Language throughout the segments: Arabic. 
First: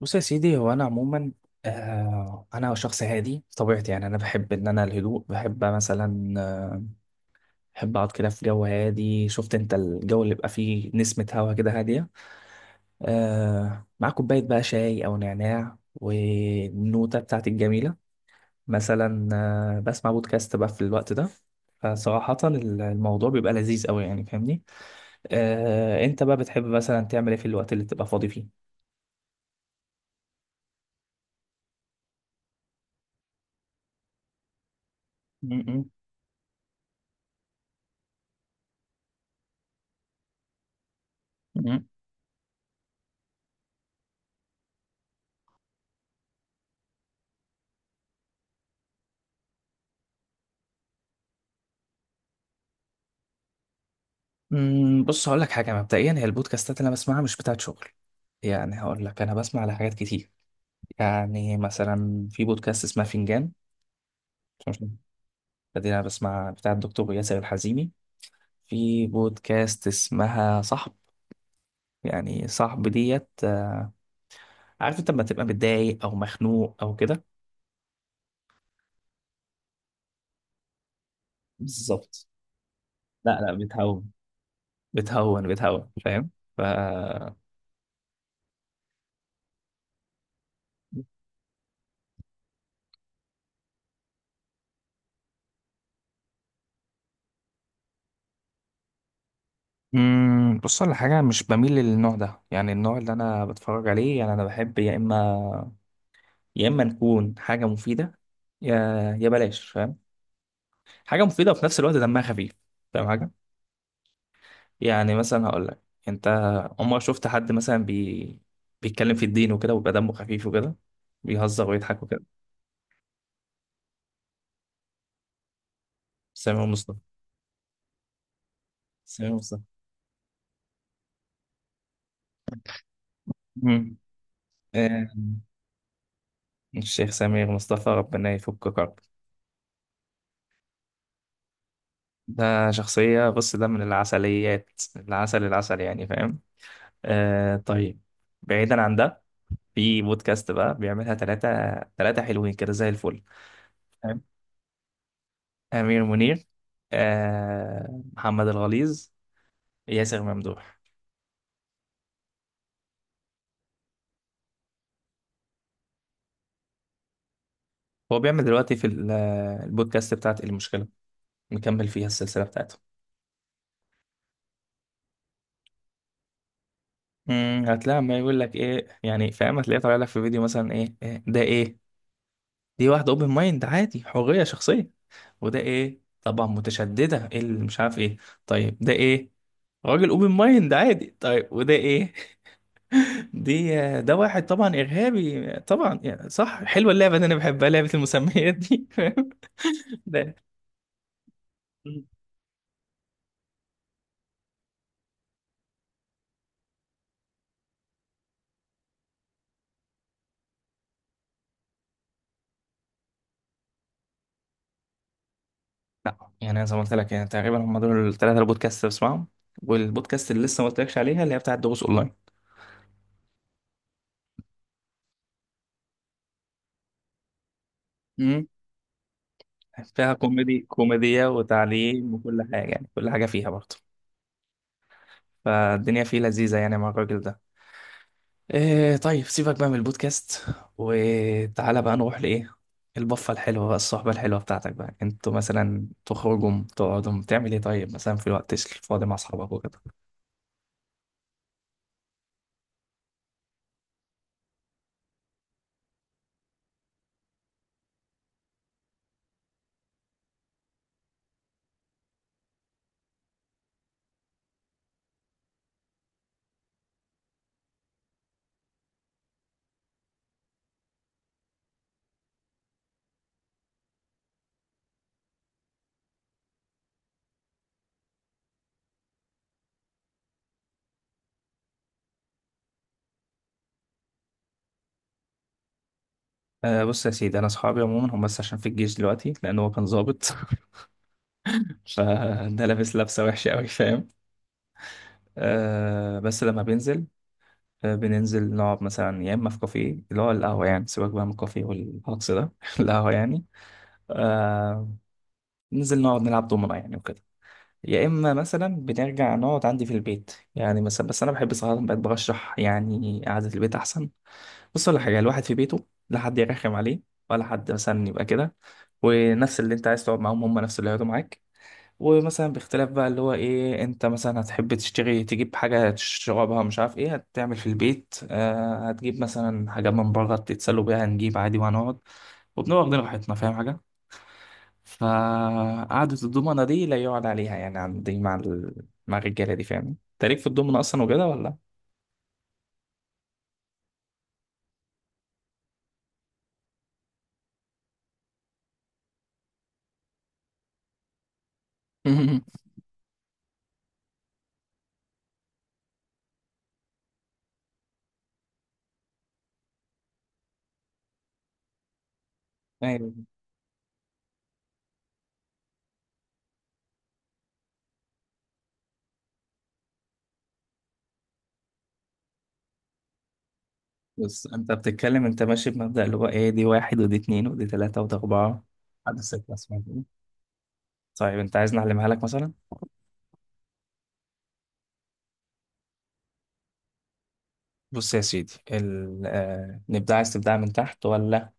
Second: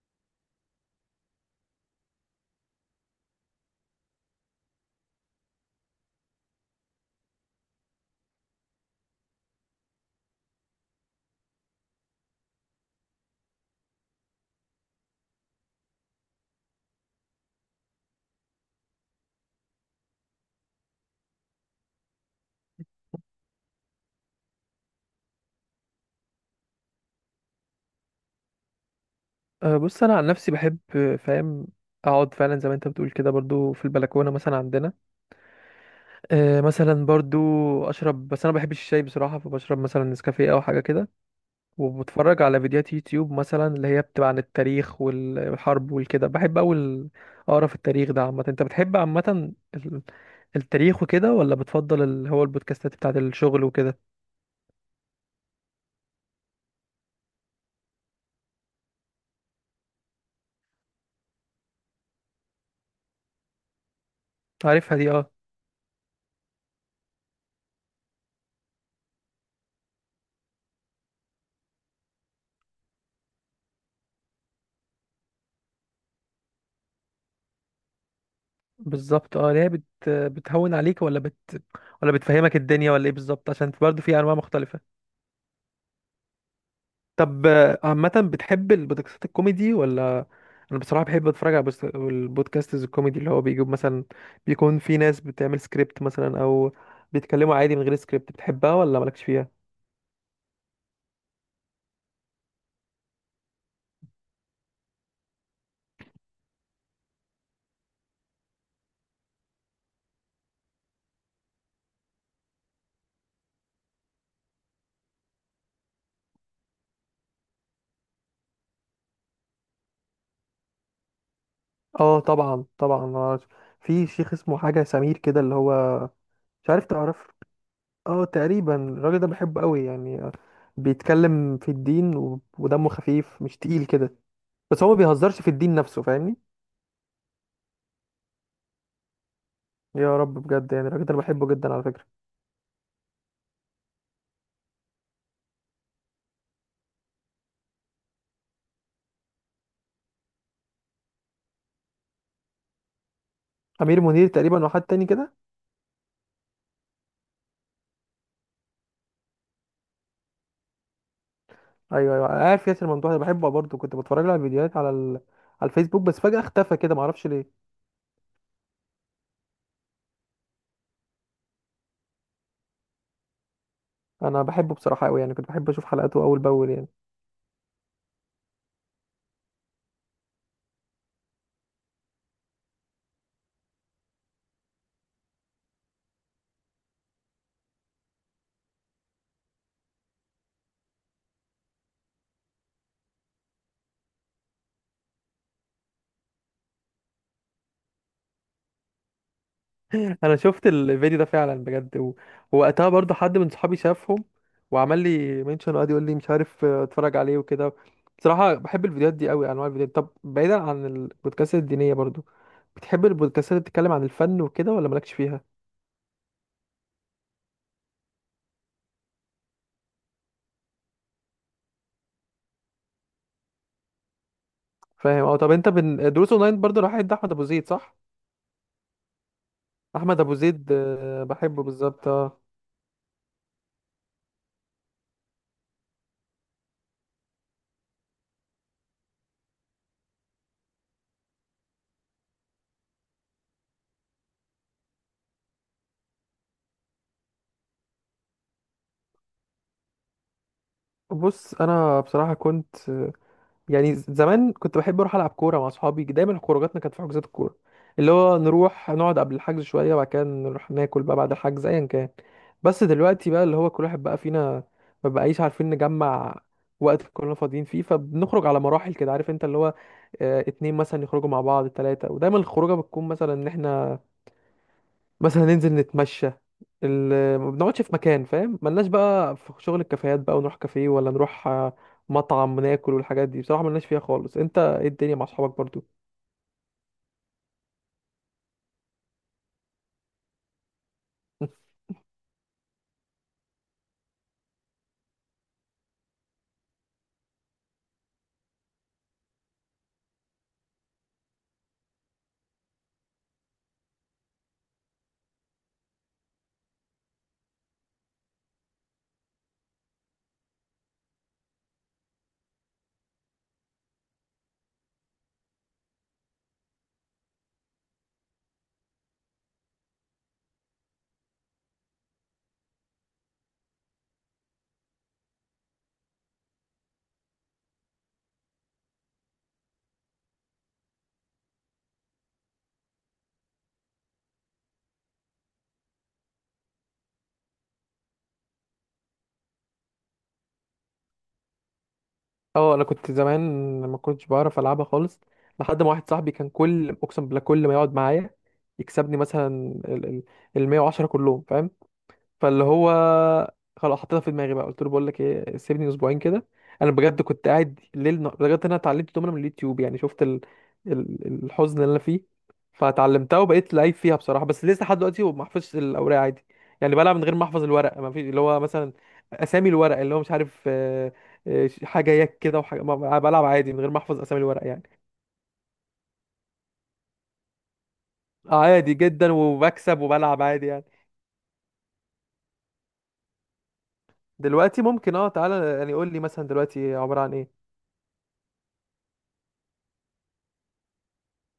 بص يا سيدي هو انا عموما. انا شخص هادي طبيعتي، يعني انا بحب ان انا الهدوء، بحب مثلا، بحب اقعد كده في جو هادي. شفت انت الجو اللي بيبقى فيه نسمة هوا كده هادية، مع كوباية بقى شاي او نعناع والنوتة بتاعتي الجميلة مثلا، بسمع بودكاست بقى في الوقت ده. فصراحة الموضوع بيبقى لذيذ قوي، يعني فاهمني. انت بقى بتحب مثلا تعمل ايه في الوقت اللي تبقى فاضي فيه؟ بص انا عن نفسي بحب أه، فاهم اقعد فعلا زي ما انت بتقول كده برضو في البلكونه مثلا عندنا. م- م- أه مثلا برضو اشرب، بس انا ما بحبش الشاي بصراحه، فبشرب مثلا نسكافيه او حاجه كده، م- وبتفرج على فيديوهات يوتيوب مثلا اللي هي بتبقى عن التاريخ والحرب والكده. بحب اول اقرا في التاريخ ده عامه. انت بتحب عامه ال- التاريخ وكده ولا بتفضل اللي هو البودكاستات بتاعت الشغل وكده؟ بص هقول لك حاجه. مبدئيا هي البودكاستات اللي انا بسمعها مش بتاعت شغل، يعني هقول لك انا بسمع على حاجات كتير. يعني مثلا في بودكاست اسمها فنجان. مش- عارفها دي، اه. ده دي انا بسمع بتاع الدكتور ياسر الحزيمي. في بودكاست اسمها صاحب، يعني صاحب ديت، عارف انت لما تبقى متضايق او مخنوق او كده. بالظبط اه، اللي هي بتهون عليك ولا بالظبط. بتفهمك الدنيا، ولا ايه لا بالظبط؟ لا، عشان برضو بتهون في انواع مختلفه. بتهون بتهون فاهم. ف طب آه، عامة بتحب البودكاستات الكوميدي ولا؟ انا بصراحة بحب اتفرج على البودكاستز الكوميدي، اللي هو بيجيب مثلا، بيكون في ناس بتعمل سكريبت مثلا او بيتكلموا عادي من غير سكريبت. بتحبها ولا مالكش فيها؟ بص على حاجه، مش بميل للنوع ده. يعني النوع اللي انا بتفرج عليه، يعني انا بحب يا اما، يا اما نكون حاجه مفيده، يا يا بلاش فاهم، حاجه مفيده وفي نفس الوقت دمها خفيف. فاهم حاجه، يعني مثلا هقول لك، انت عمرك شفت حد مثلا بيتكلم في الدين وكده ويبقى دمه خفيف وكده، بيهزر ويضحك اه وكده؟ طبعا طبعا آه، في شيخ اسمه حاجة سمير كده اللي هو سمير مش عارف مصطفى. تعرف. اه، تقريبا الراجل ده سمير بحبه مصطفى. قوي يعني آه، بيتكلم في الدين ودمه خفيف مش تقيل مم. كده، بس هو ما آه، بيهزرش في الدين نفسه، فاهمني؟ الشيخ سمير مصطفى ربنا يفك كرب. يا رب بجد، يعني الراجل ده انا بحبه جدا على فكرة. ده شخصية، بص ده من العسليات، العسل العسل يعني فاهم. طيب، بعيدا عن ده، في بودكاست بقى بيعملها ثلاثة، ثلاثة حلوين كده زي الفل. امير تمام. منير تقريبا وحد تاني كده. أمير منير، محمد الغليظ، ياسر ممدوح. ايوه ايوه، أنا عارف ياسر ممدوح ده، بحبه برضه. كنت بتفرج له على الفيديوهات على على الفيسبوك، بس فجأة اختفى كده، معرفش ليه. هو بيعمل دلوقتي في البودكاست بتاعت المشكلة، مكمل فيها السلسلة بتاعته. انا بحبه بصراحة قوي يعني، كنت بحب اشوف حلقاته اول باول يعني. امم، هتلاقي ما يقول لك ايه، يعني فاهم، هتلاقيه طالع لك في فيديو مثلا ايه، إيه ده ايه، دي واحدة اوبن مايند عادي حرية شخصية، وده ايه طبعا متشددة ايه اللي مش عارف ايه، طيب ده ايه، راجل اوبن مايند عادي، طيب وده ايه دي، ده واحد طبعا ارهابي طبعا. يعني صح، حلوه اللعبه دي، انا بحبها لعبه المسميات دي فاهم. انا شفت الفيديو ده فعلا بجد مم. ووقتها برضه حد من صحابي شافهم، وعمل لي منشن وقعد يقول لي مش عارف، آه، اتفرج عليه وكده. بصراحة بحب الفيديوهات دي قوي، انواع الفيديوهات طب بعيدا عن البودكاست الدينية، برضه بتحب البودكاستات اللي بتتكلم عن الفن وكده ولا مالكش فيها؟ لا، يعني أنا زي ما قلت لك، يعني تقريبا هم دول الثلاثه البودكاست اللي بسمعهم. والبودكاست اللي لسه ما قلتلكش عليها اللي هي بتاعت دروس اونلاين. فاهم. اه طب انت بن... دروس اونلاين برضه، راح عند احمد ابو زيد صح؟ امم. فيها احمد ابو كوميدي، زيد آه، كوميديا بحبه بالظبط وتعليم آه. وكل حاجه، يعني كل حاجه فيها برضه. فالدنيا فيه لذيذه يعني مع الراجل ده. إيه طيب، سيبك بقى من البودكاست، وتعالى بقى نروح لايه، البفه الحلوه بقى، الصحبه الحلوه بتاعتك بقى. انتوا مثلا تخرجوا تقعدوا تعمل ايه طيب مثلا في الوقت الفاضي مع اصحابك وكده؟ بص، انا بصراحه كنت آه، يعني زمان كنت بحب اروح العب كوره مع اصحابي، دايما خروجاتنا كانت في حجوزات الكوره، اللي هو نروح نقعد قبل الحجز شويه وبعد كده نروح ناكل بقى بعد الحجز ايا كان. بس دلوقتي بقى اللي هو كل واحد بقى فينا ما بقايش عارفين نجمع وقت كلنا فاضيين فيه، فبنخرج على مراحل كده، عارف انت، اللي هو آه، اتنين مثلا يخرجوا مع بعض، تلاتة. ودايما الخروجه بتكون مثلا ان احنا مثلا ننزل نتمشى، ما بنقعدش في مكان، فاهم، ملناش بقى في شغل الكافيهات بقى ونروح كافيه، ولا نروح آه، مطعم ناكل والحاجات دي، بصراحة ملناش فيها خالص. انت ايه الدنيا مع اصحابك برضو؟ بص يا سيدي، انا اصحابي عموما هم بس عشان في الجيش دلوقتي، لان هو كان ظابط. فده لابس لبسة وحشة أوي فاهم. بس لما بينزل، بننزل نقعد مثلا يا إما في كافيه اللي هو القهوة يعني. سيبك بقى من الكافيه والهجص ده القهوة يعني. آه ننزل نقعد نلعب دومنة يعني وكده، يا إما مثلا بنرجع نقعد عندي في البيت يعني مثلا. بس أنا بحب صراحة، بقيت برشح يعني قعدة البيت أحسن. بص ولا حاجة، الواحد في بيته لا حد يرخم عليه ولا حد مثلا يبقى كده، ونفس اللي أنت عايز تقعد معاهم هم نفس اللي هيقعدوا معاك. ومثلا باختلاف بقى اللي هو ايه، انت مثلا هتحب تشتري تجيب حاجة تشربها، مش عارف ايه هتعمل في البيت، هتجيب مثلا حاجات من بره تتسلوا بيها، هنجيب عادي وهنقعد وبنبقى واخدين راحتنا فاهم حاجة. فقعدة الضمنة دي لا يقعد عليها يعني عندي مع مع الرجالة دي فاهم. انت ليك في الضمنة اصلا وكده ولا؟ اه انا كنت زمان ما كنتش بعرف العبها خالص، لحد ما واحد صاحبي كان كل، اقسم بالله، كل ما يقعد معايا يكسبني مثلا ال ال 110 كلهم، فاهم؟ فاللي هو خلاص حطيتها في دماغي بقى، قلت له بقول لك ايه، سيبني اسبوعين كده. انا بجد كنت قاعد ليل نهار بجد، انا اتعلمت دومنا من اليوتيوب، يعني شفت الحزن اللي انا فيه. ايوه. فتعلمتها وبقيت لعيب فيها بصراحه، بس لسه لحد دلوقتي ما بحفظش الاوراق عادي. يعني بلعب من غير ما احفظ الورق، ما فيش اللي هو مثلا اسامي الورق، اللي هو مش عارف آه، آه، حاجه يك كده وحاجه بلعب عادي من غير ما احفظ اسامي بص الورق انت يعني. بتتكلم انت ماشي بمبدأ اللي هو ايه، دي واحد ودي اتنين ودي تلاتة ودي آه، أربعة، عادي عدد جدا، ستة اسمها وبكسب كده. وبلعب عادي يعني. طيب انت عايز نعلمها لك مثلا؟ دلوقتي ممكن اه، تعالى يعني قول لي مثلا دلوقتي عباره عن ايه. بص يا سيدي نبدأ، عايز تبدأ من تحت ولا،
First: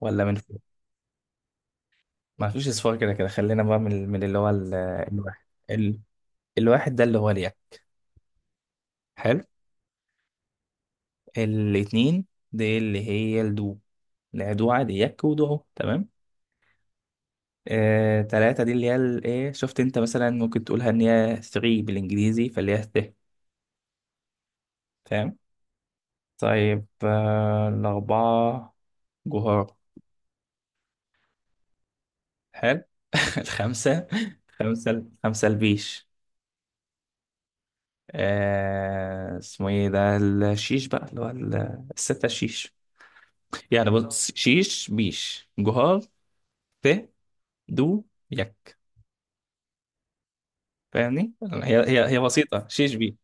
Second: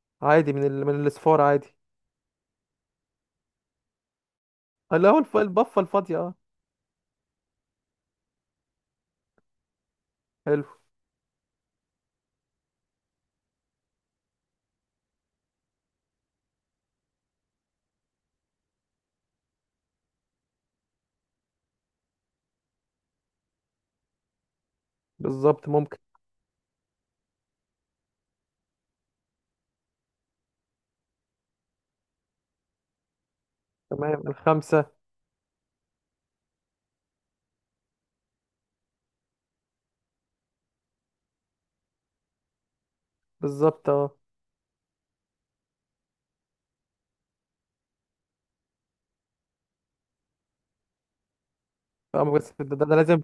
ولا من عادي فوق؟ من من الصفار عادي. ما فيش اصفار، كده كده خلينا بقى من اللي هو ال... آه، اللي هو الواحد. البفة ال... الفاضية، اه. الواحد ده اللي هو اليك. حلو. حلو. الاتنين دي اللي هي الدو، الدوعة دي يك ودعو تمام. تلاتة دي اللي هي ايه، شفت انت مثلا ممكن تقولها ان هي 3 بالانجليزي فاللي هي ت، فاهم. بالظبط، ممكن. طيب الأربعة، جهار. حلو الخمسة. تمام الخمسة. خمسة البيش. آه اسمه ايه ده، الشيش بقى اللي هو الستة الشيش. بالظبط يعني اه. بص، شيش، بيش، جهار، ت، دو، يك، فاهمني يعني. هي اه بس ده, بسيطة، ده, شيش ده بي. لازم،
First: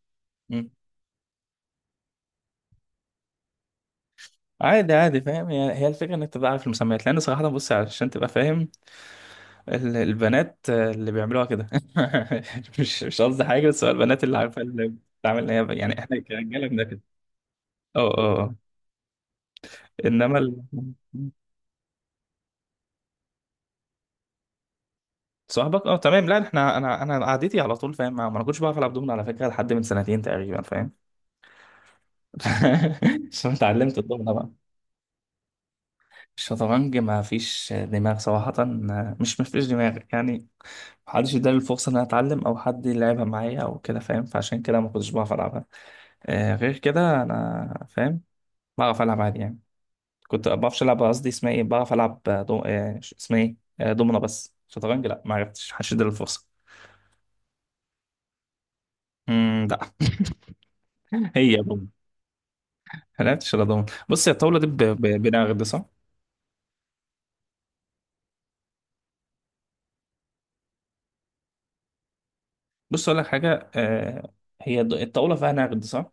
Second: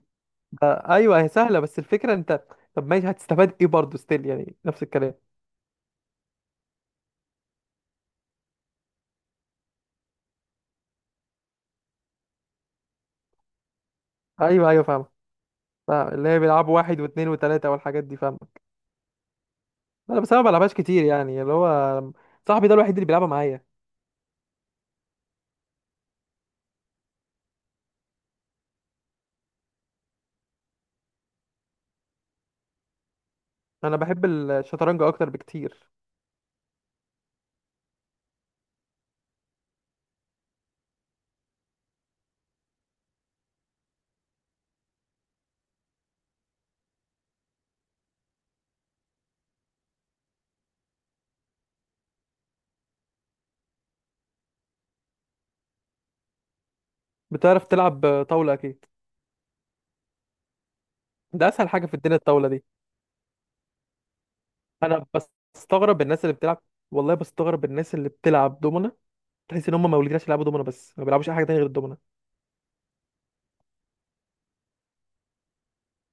ده. مم. ايوه، هي سهلة بس الفكرة انت، طب ماشي هتستفاد ايه برضه؟ ستيل يعني نفس عادي الكلام. عادي فاهم، هي الفكرة انك تبقى عارف المسميات، لان صراحة بص عشان تبقى فاهم، البنات اللي بيعملوها كده مش قصدي حاجة، بس هو البنات اللي عارفة ايوه ايوه اللي فاهم. بتعمل هي، يعني فاهم احنا اللي هي كرجالة بيلعبوا بنعمل واحد كده. واثنين وثلاثة والحاجات دي، اه فاهم. اه آه. انا بس انما انا ما بلعبهاش كتير يعني، اللي هو صاحبي ده الوحيد اللي بيلعبها معايا. صاحبك اه تمام. لا احنا، انا قعدتي على طول فاهم، ما ما انا كنتش بعرف العب دومنه على فكره لحد من سنتين تقريبا فاهم عشان انا اتعلمت بحب الدومنه بقى. الشطرنج اكتر بكتير. الشطرنج ما فيش دماغ صراحه، مش ما فيش دماغ يعني، محدش اداني الفرصه ان انا اتعلم او حد يلعبها معايا او كده فاهم، فعشان كده ما كنتش بعرف العبها. آه غير كده انا فاهم، بعرف العب عادي يعني. كنت بعرفش العب قصدي، اسمها ايه، بعرف العب دو... آه، اسمها ايه، دومنه. بس شطرنج لا ما عرفتش، محدش اداني الفرصه. بتعرف تلعب طاولة اكيد؟ لا. ده هي اسهل حاجة في الدنيا الطاولة دي. حلقتش رضوان، بص يا، الطاوله دي انا بنغد صح. بستغرب الناس اللي بتلعب، والله بستغرب الناس اللي بتلعب دومنا، تحس ان هم مولودين عشان يلعبوا دومنا، بس ما بيلعبوش اي حاجه تانية غير الدومنا. بص اقول لك حاجه هي الطاوله فيها نغد صح،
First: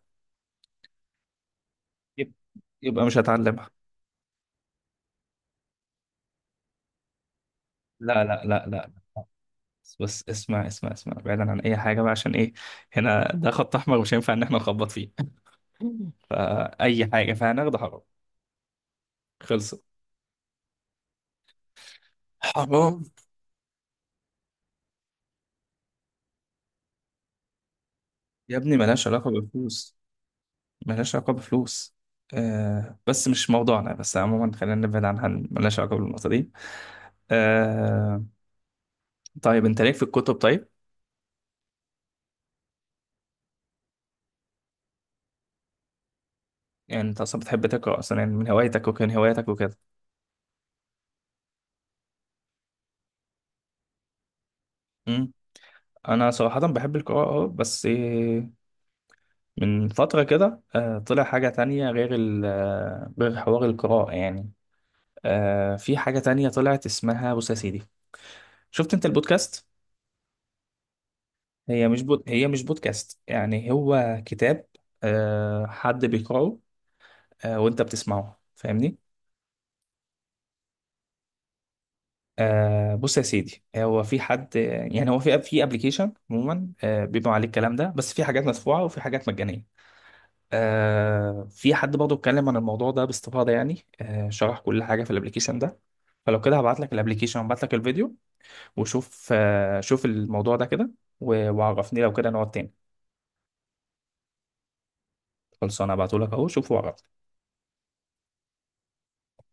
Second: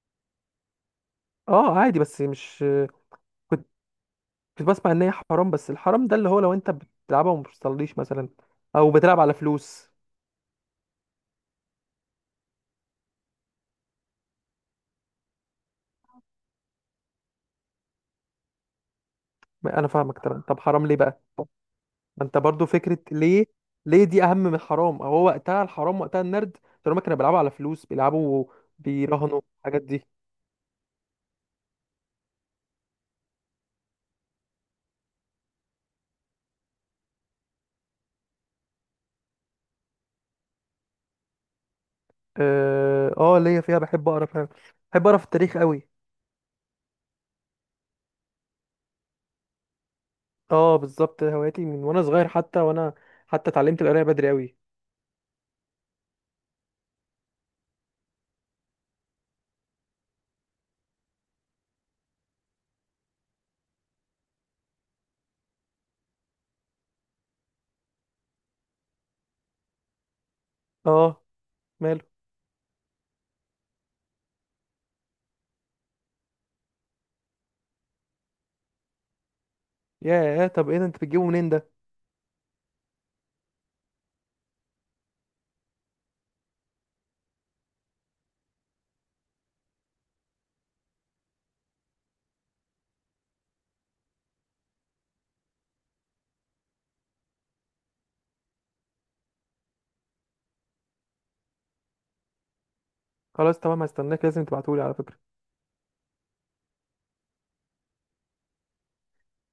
اه عادي بس يب- مش، يبقى مش كنت هتعلمها. كنت بسمع ان هي حرام، بس الحرام ده اللي هو لو انت بتلعبها وما بتصليش لا مثلا، لا لا او لا. بتلعب على فلوس. بس اسمع اسمع اسمع، بعيدا عن اي حاجه بقى، عشان ايه، هنا ده خط احمر مش هينفع ان احنا نخبط فيه فاي حاجه فيها نغد حرام، ما خلصت. انا فاهمك طبعا، طب حرام ليه بقى؟ ما انت برضو فكره حرام. ليه؟ ليه دي اهم من الحرام، او هو وقتها الحرام وقتها النرد، طالما كانوا بيلعبوا على فلوس، بيلعبوا يا ابني ملهاش علاقه بيراهنوا الحاجات بالفلوس، دي. ملهاش علاقه بفلوس. بس مش موضوعنا، بس عموما خلينا نبعد عنها، ملهاش علاقه بالنقطه دي. آه طيب، انت ليك في الكتب طيب؟ اه آه، ليا فيها، بحب اقرا فعلا، بحب اقرا في التاريخ قوي. يعني انت اصلا بتحب تقرا اصلا، يعني من هوايتك وكان هواياتك وكده؟ اه بالظبط، هواياتي من وانا صغير، حتى وانا حتى اتعلمت القرايه بدري قوي. امم. انا صراحه بحب القراءه، اه بس إيه، من فتره كده طلع حاجه تانية غير ال آه، غير حوار القراءه يعني. في حاجه تانية طلعت اسمها، بص يا سيدي، شفت انت البودكاست؟ اه، هي مش ماله؟ بود... هي مش بودكاست، يعني هو كتاب، حد بيقراه، وانت بتسمعه فاهمني. ياه، طب ايه ده، انت بتجيبه منين ده؟ بص يا سيدي، هو في حد، يعني هو في ابلكيشن عموما بيبقى عليه الكلام ده، بس في حاجات مدفوعه وفي حاجات مجانيه. في حد برضه اتكلم عن الموضوع ده باستفاضه، يعني شرح كل حاجه في الابلكيشن ده. فلو كده هبعت لك الابلكيشن وابعت لك الفيديو، وشوف شوف الموضوع ده كده، وعرفني لو كده نقعد تاني. خلاص تمام، هستناك، لازم تبعتهولي على فكره. خلصانه، هبعته لك اهو، شوفه وعرفني.